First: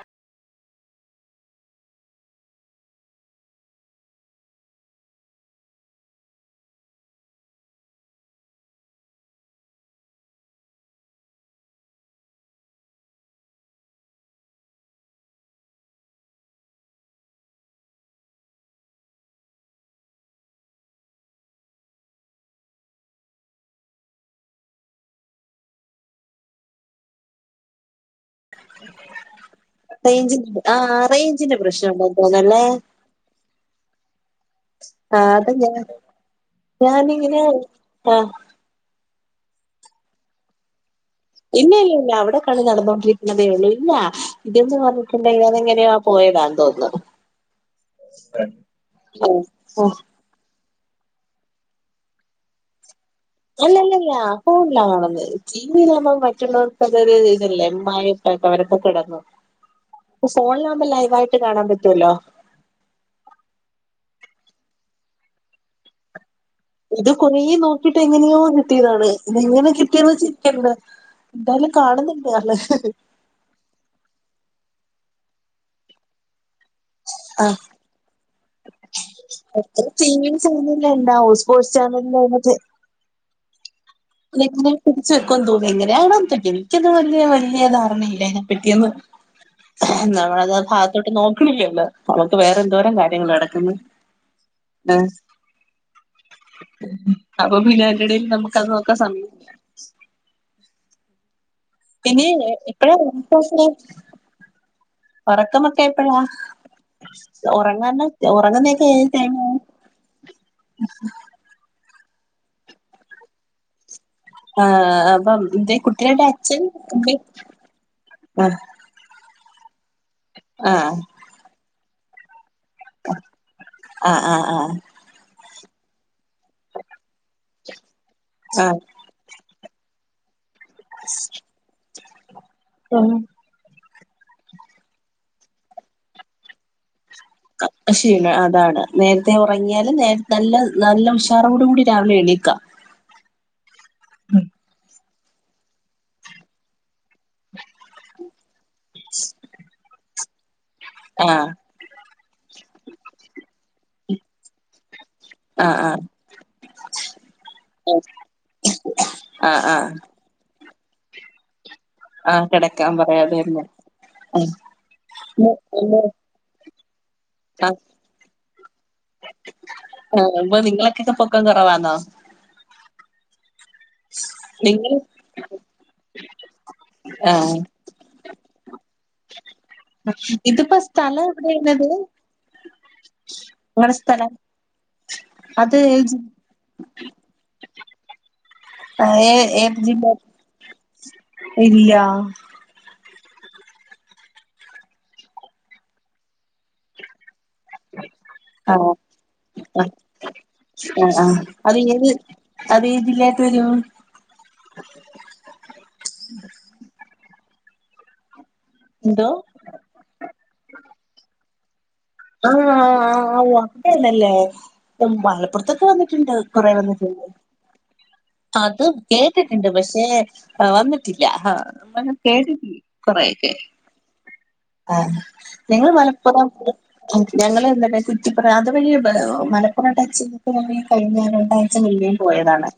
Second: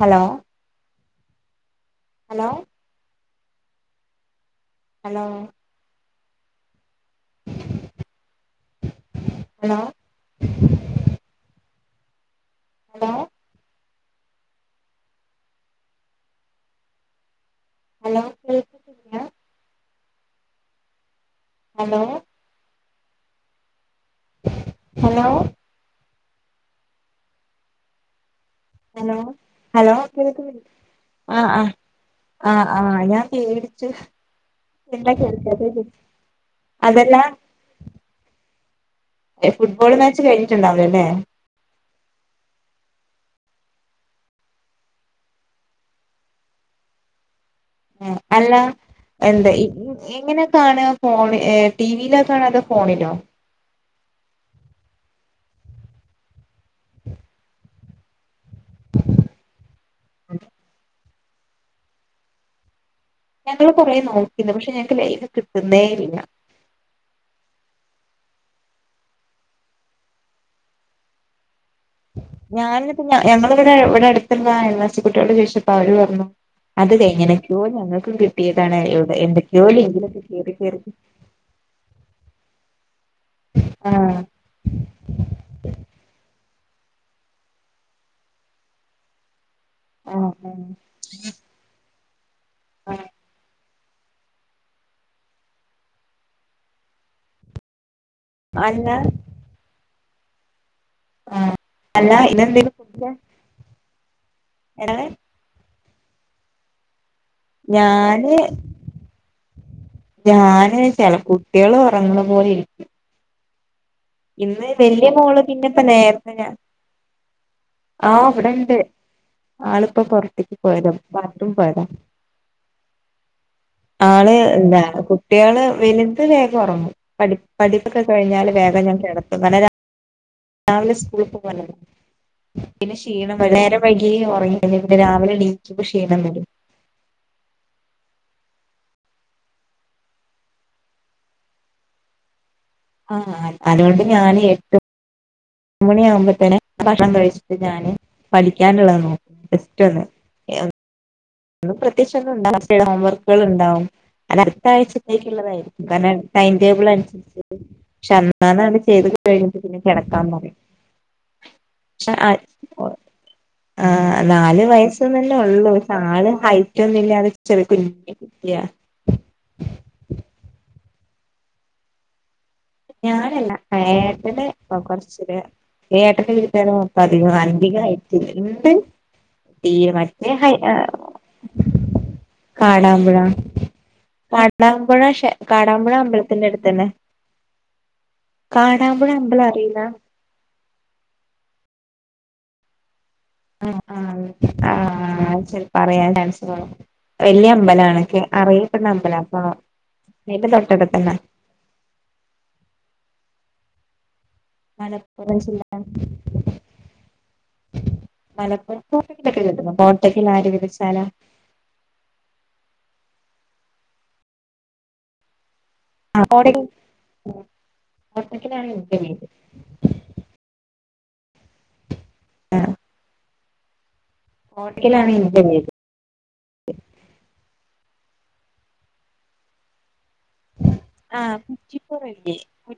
Hello hello hello hello hello hello കേൾക്കുന്നില്ലേ hello hello hello hello കേക്ക് റേഞ്ചിന്റെ ആ ആ റേഞ്ചിന്റെ ആ പ്രശ്നം ഉണ്ടെന്ന് ആ തോന്നല്ലേ ആ ഞാൻ പേടിച്ച് എന്താ ആ അത് കേൾക്കാതെ ഞാൻ ചോ അതല്ല ഞാനിങ്ങനെ ആ ഫുട്ബോൾ മാച്ച് കഴിഞ്ഞിട്ടുണ്ടാവിലല്ലേ ഇല്ല ഇല്ല ഇല്ല അവിടെ കളി നടന്നുകോണ്ടിരിക്കുന്നതേ ഒള്ളൂ ഇല്ല ഇതെന്ന് പറഞ്ഞിട്ടുണ്ടങ്കില് അതെങ്ങനെയാ പോയെ ന്റെതാ തോന്ന് ആ അല്ല എന്താ ആ. എങ്ങനെ കാണ ഫോണ്‌ ടീവിലോ കാണ അതോ ഫോണിലോ അല്ലല്ലല്ല ഫോണിലാ കാണന്നെ ടീവിയിലാമ്പോ മറ്റുള്ളവർക്കതൊരു ഇതല്ലേ മഴ അവരൊക്കെ കെടന്നു ഫോണിലാവുമ്പോ ലൈവ് ആയിട്ട് കാണാൻ പറ്റുവല്ലോ ഞങ്ങള് കൊറെ നോക്കിയത പക്ഷെ ഞങ്ങക്ക് ലൈവ് കിട്ടുന്നേയില്ല ഇത് കൊറേ നോക്കിട്ട് എങ്ങനെയോ കിട്ടിയതാണ് ഇത് എങ്ങനെ കിട്ടിയെന്ന് ചിരിക്കണ്ട ന്താലും ഞാനിന്ന് പിന്നെ ഞങ്ങള് പിന്നെ ഇവിടെ അടുത്ത് ഇള്ള അയൽലാസി കുട്ടികളോട് ചോയ്ച്ചപ്പോ അവര് പറഞ്ഞു അത് കഴിഞ്ഞനെ ആ എന്തൊക്ക്യോ ഞങ്ങൾക്കും കിട്ടിയതാണ് ഇവിടെ എന്തൊക്യോ ടി ലിങ്കിലൊക്കെ വി കേറികേറി ചാനലിൽ ഉണ്ടാവും സ്പോർട്സ് ചാനൽ ണ്ടായിന്നത് ആഹ് [unintelligible] തിരിച്ചു വെക്കൊ തോന്നി എങ്ങനെയാണോ എന്തോക്കിയത് എനിക്കത് വല്യ വല്യ ധാരണയില്ല അയിനെ പറ്റിയൊന്നും ആഹ് നമ്മളത് ഭാഗത്തോട്ട് നോക്കണില്ലേല്ലോ നമുക്ക് വേറെ എന്തോരം ആഹ് കാര്യങ്ങൾ കെടക്കുന്നു ആ അപ്പൊ പിന്നെ അതിൻ്റെ ഇടയിൽ നമുക്കത് നോ അല്ല ക്കാൻ സമയം ആഹ് അല്ല പിന്നെ ഇന്നെന്താരുന്നു ഫുഡ് എന്താണ് ഒറക്കമൊക്കെ എപ്പഴാ ഉറങ്ങല്ല ഞാന് ഉറങ്ങുന്ന ഒക്കെ ഏത് ടൈമാകും ഉറങ്ങണ പോലെ ഇരിക്കും ഇന്ന് വലിയ ആഹ് മോള് അപ്പം എന്റെ പിന്നെപ്പെ കുട്ടികളുടെ നേരത്തെ ഞാ അച്ഛൻ ആഹ് ഇവിടെണ്ട് ആളിപ്പോ പൊറത്തേക്ക് ആഹ് പോയത ബാത്ത്റൂം പോയതാ ആഹ് ആള് ആഹ് ആഹ് എന്താ കുട്ടികള് വലുത് വേഗം ഉറങ്ങും പഠി പഠിപ്പൊക്കെ കഴിഞ്ഞാല് വേഗം ഞാൻ കിടത്തും അങ്ങനെ രാവിലെ സ്കൂളിൽ പോവാലോ പിന്നെ ആഹ് ക്ഷീണം വരും നേരം വഴുകി ഉറങ്ങി പിന്നെ രാവിലെ എണീക്കുമ്പോ ക്ഷീണം വരും ക്ഷീണം അതാണ് നേരത്തെ ഉറങ്ങിയാല് നേരത്തെ നല്ല നല്ല ഉഷാറോട് കൂടി രാവിലെ എണീക്കാം ണിക്ക ആ അതുകൊണ്ട് ഞാൻ എട്ട് മണി ആകുമ്പോത്തേന് ആഹ് ഭക്ഷണം കഴിച്ചിട്ട് ഞാന് പഠിക്കാനുള്ളത് നോക്കും ജസ്റ്റ് ഒന്ന് ആഹ് ഉം പ്രത്യേകിച്ച് ഒന്നും ഉണ്ടാവില്ല ഹോം വർക്കുകൾ ഉണ്ടാവും അ അടുത്ത ആഴ്ച ആഹ് ക്കുള്ളതായിരിക്കും ആഹ് കാരണം ടൈം ടേബിൾ അനുസരിച്ച് പക്ഷെ അന്നാണ് അത് ചെയ്ത് കഴിഞ്ഞിട്ട് ആഹ് പിന്നെ ആഹ് കിടക്കാന്ന് പറയും പക്ഷേ ആഹ് കിടക്കാൻ പറയാതെരുന്നു ആഹ് നാല് വയസ്സ് തന്നെ ഉള്ളൂ ആള് ഹൈറ്റൊന്നില്ലാതെ ഒരു ചെറിയ കുഞ്ഞ് കുട്ടിയ ക്ക പൊക്കം കുറവാന്നോ ഞാനല്ല ആ ഏട്ടന് നിങ്ങൾ കൊറച്ച് ഒരു ഏട്ടന്റെ വീട്ട്കാരൊക്കെ അധികം ആഹ് അധിക അയിററില്ല തീരെ മറ്റേ ഹൈറ്റ് ഇതിപ്പോ ആഹ് സ്ഥലം എവിടെയാണത് കാടാമ്പുഴ നിങ്ങടെ സ്ഥലം കാടാമ്പുഴ ക്ഷേ അത് കാടാമ്പുഴ അമ്പലത്തിന്റെ അടുത്തന്നെ [inaudible] കാടാമ്പുഴ ആഹ് ഏ അമ്പലം അറിയില്ല ഏത് ജില്ലയാ ഇല്ലാ ആഹ് ആഹ് ആഹ് ചെലപ്പോൾ അറിയാണ്ട് ആയപ്പോൾ വലിയ അമ്പലണൊക്കെ ആഹ് അറിയപ്പെടുന്ന അമ്പല അപ്പൊ അതിന്റെ തൊട്ടടുത്തന്നെ ആഹ് ആഹ് അത് ഏത് അത് ഏത് ജില്ലായിട്ട് വരും മലപ്പുറം ജില്ല മലപ്പു കോട്ടയ്ക്കൽ എന്തോ ഒക്കെ കേട്ടിനോ കോട്ടക്കൽ ആര്യവൈദ്യശാല ആഹ് ആഹ് ആഹ് അവിടെയാണല്ലേ ത് മലപ്പുറം അപ്പറത്തൊക്കെ ആഹ് വന്നിട്ടുണ്ട് കോട്ടക്കൽ കുറെ വന്നിട്ടുണ്ട് കോട്ടക്കലാണ് അത് ഇന്റെ വീട് കേട്ടിട്ടുണ്ട് പക്ഷേ വന്നിട്ട് ട്ടില്ല നമ്മൾ ആഹ് കേട്ടിട്ടുണ്ട് കൊറെയൊക്കെ ആഹ് കോട്ടക്കലാണ് ഇന്റെ വീട് നിങ്ങൾ മലപ്പുറം ഞങ്ങള് എന്താണ് കുറ്റിപ്പുറം അത് വഴിയാ മലപ്പുറം ടച്ച് കഴിഞ്ഞ ആഹ് രണ്ടാഴ്ച പിന്നേയും കുറ്റിപ്പുറല്ലേ പോയതാണ്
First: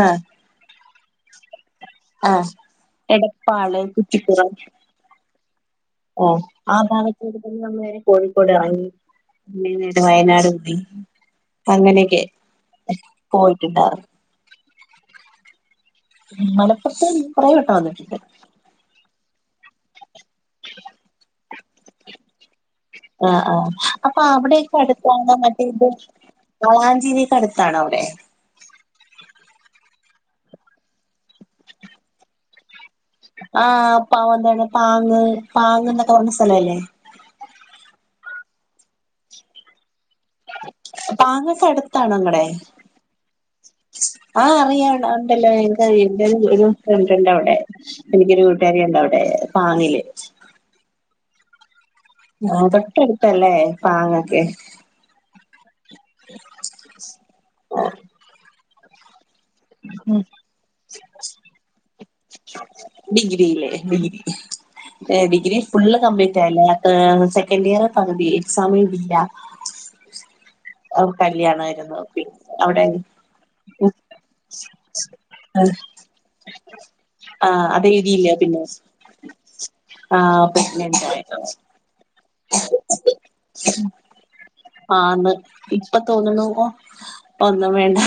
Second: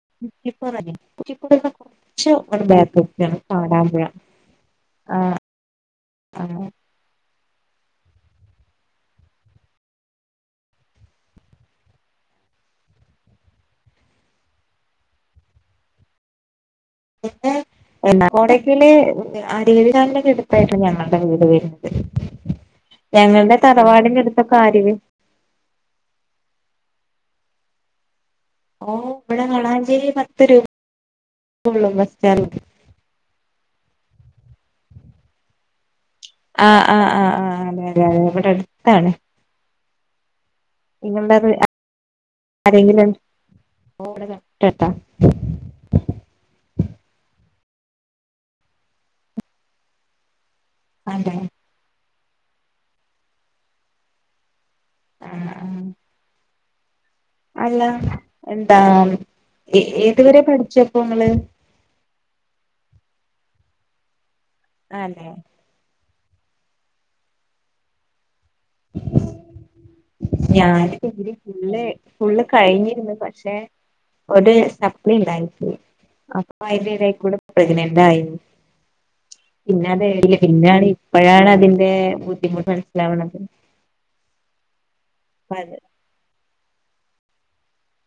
ആഹ് കുറ്റിപ്പുറം അല്ലേ കുറ്റിപ്പുറത്ത് നിന്ന് ആഹ് കൊറച്ച് ബേക്കോട്ട് ആണ് എടപ്പാള് കാടാൻമ്പുഴ ആഹ് ഓ ആഹ് ആ ഭാഗത്ത് മ്മ നേരെ കോഴിക്കോട് ഇറങ്ങി പിന്നെ നേരെ വയനാട് എത്തി അങ്ങനെയൊക്കെ പോയിട്ടുണ്ട ഇങ്ങള് പിന്നെ എന്താ കോട്ടക്കല് ആര്യവൈദ്യശാലയുടെ എടുത്തായിട്ട് ഞങ്ങളുടെ വീട് വരുന്നത് [unintelligible] ആഹ് ഞങ്ങളുടെ ആഹ് തറവാടിന്റെ അപ്പൊ അടുത്തൊക്കെ അവിടൊക്കെ ആരുവി അടുത്താണ് മറ്റേത് വളാഞ്ചേരി അടുത്താണോ അവിടെ ഓ ഇവിടെ വളാഞ്ചേരി പത്ത് രൂപള്ളു ബസ് സ്റ്റാൻഡ ആഹ് അപ്പാവന്താണ് പാങ് പാങ്ങ് പറഞ്ഞ സ്ഥലല്ലേ ആഹ് ആഹ് ആഹ ആ് അതെതെ അതെ ഇവിടെ അടുത്താണ് നിങ്ങളുടെ പാങ്ങ് ക്ക അടുത്താണ ഇങ്ങടെ ആരെങ്കിലും ഇവിടെ ആഹ് അറിയ തൊട്ടടുത്താ ഉണ്ടല്ലോ എ ഒരു ഫ്രണ്ട്ണ്ട് അവിടെ എനിക്കൊരു കൂട്ടുകാരി ഉണ്ട അവിടെ പാങ്ങില് അതെ ആ തൊട്ടടുത്തല്ലേ പാങ്ങൊക്കെ ആഹ ആഹ [unintelligible] ആ ഏതുവരെ പഠിച്ചപ്പൊ നിങ്ങള് ഡിഗ്രില്ലേ ഡിഗ്രി അതെ ഡിഗ്രി ഫുള്ള് കംപ്ലീറ്റ് അല്ല സെക്കൻഡ് ഇയർ പകുതി എക്സാാം എയ്തില്ല ഞാന ഫുള്ള് പിന്നെ ഫുള്ള് അവിടെ കഴിഞ്ഞിന്ന് പക്ഷെ ഒരു സപ്തി ഉണ്ടായി അപ്പൊ അതിന്േതക്കൂടെ ആഹ് അത് പ്രഗ്നന്റ് ആയി എഴുതിയില്ല പിന്നെ പിന്നെ എയ്തില്ല ആഹ് പിന്നാണ് പ്രഗ്നന്റ് ആയി ഇപ്പഴാണ് അതിന്റെ ബുദ്ധിമുട്ട് മനസ്സിലാവ്ന്ണത് ആന്ന് ഇപ്പ തോന്നണുവോ ഒന്നും വേണ്ട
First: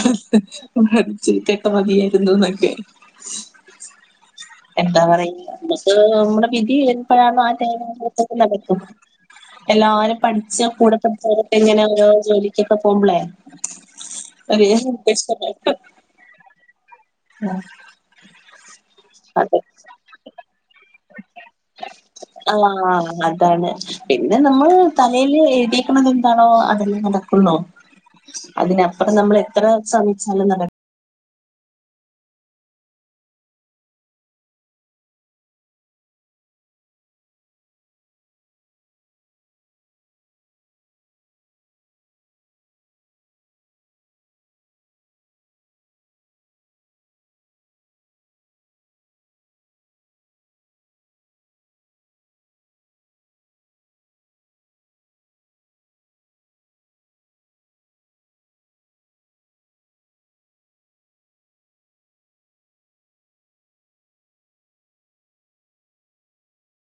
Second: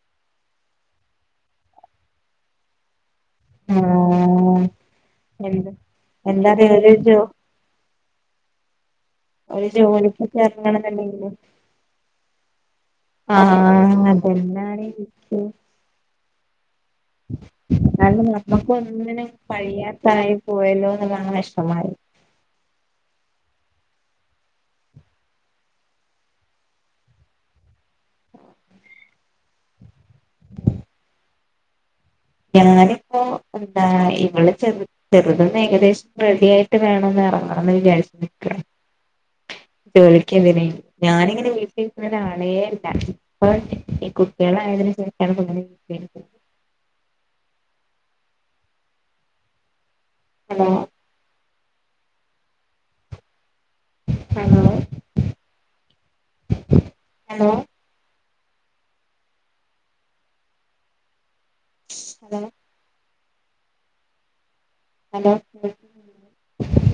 ചിട്ടൊക്കെ മതിയായിരുന്നു എന്നൊക്കെ ആഹ എന്താ പറ നമുക്ക് നമ്മുടെ എന്താറിയ വിധി ഒരു ജോ എപ്പോഴാണ് ആ ക്ക നടക്കും ഒരു എല്ലാരും ജോലിക്ക് പഠിച്ച കൂടെ പഠിച്ച ചേർന്നണെന്നുണ്ടെങ്കില് എങ്ങനെ ഓരോ ജോലിക്കൊക്കെ പോകുമ്പളെ ആഹ് ഒ അതന്നാണ് അ നമ്മുക്ക ഒന്നിനും അതെ പഴിയാത്തായി പോയല്ലോ ങ്ങ ഇഷ്ടമായി ആഹ് അതാണ് പിന്നെ നമ്മൾ തലൽ എഴുതിയക്കണത് എന്താണോ അതെല്ലാം നടക്കുന്നോ അതിനപ്പുറം നമ്മൾ എത്ര ശ്രമിച്ചാലും നടക്ക ഞാനിപ്പോ എന്താ ഇൾ ചെ ചെറുതന്ന് ഏകദേശം റെഡി ആായിട്ട് വേണംന്ന് ഇറങ്ങണം എന്ന് വിചാരിച്ച വിളിക്കതിന ഞാനിങ്ങനെ വീട്ടിക്കുന്ന ഒരാളെല്ല ഇപ്പ ഈ കുട്ടികളെ തിനു ശാണ് [unintelligible] hello hello hello hello hello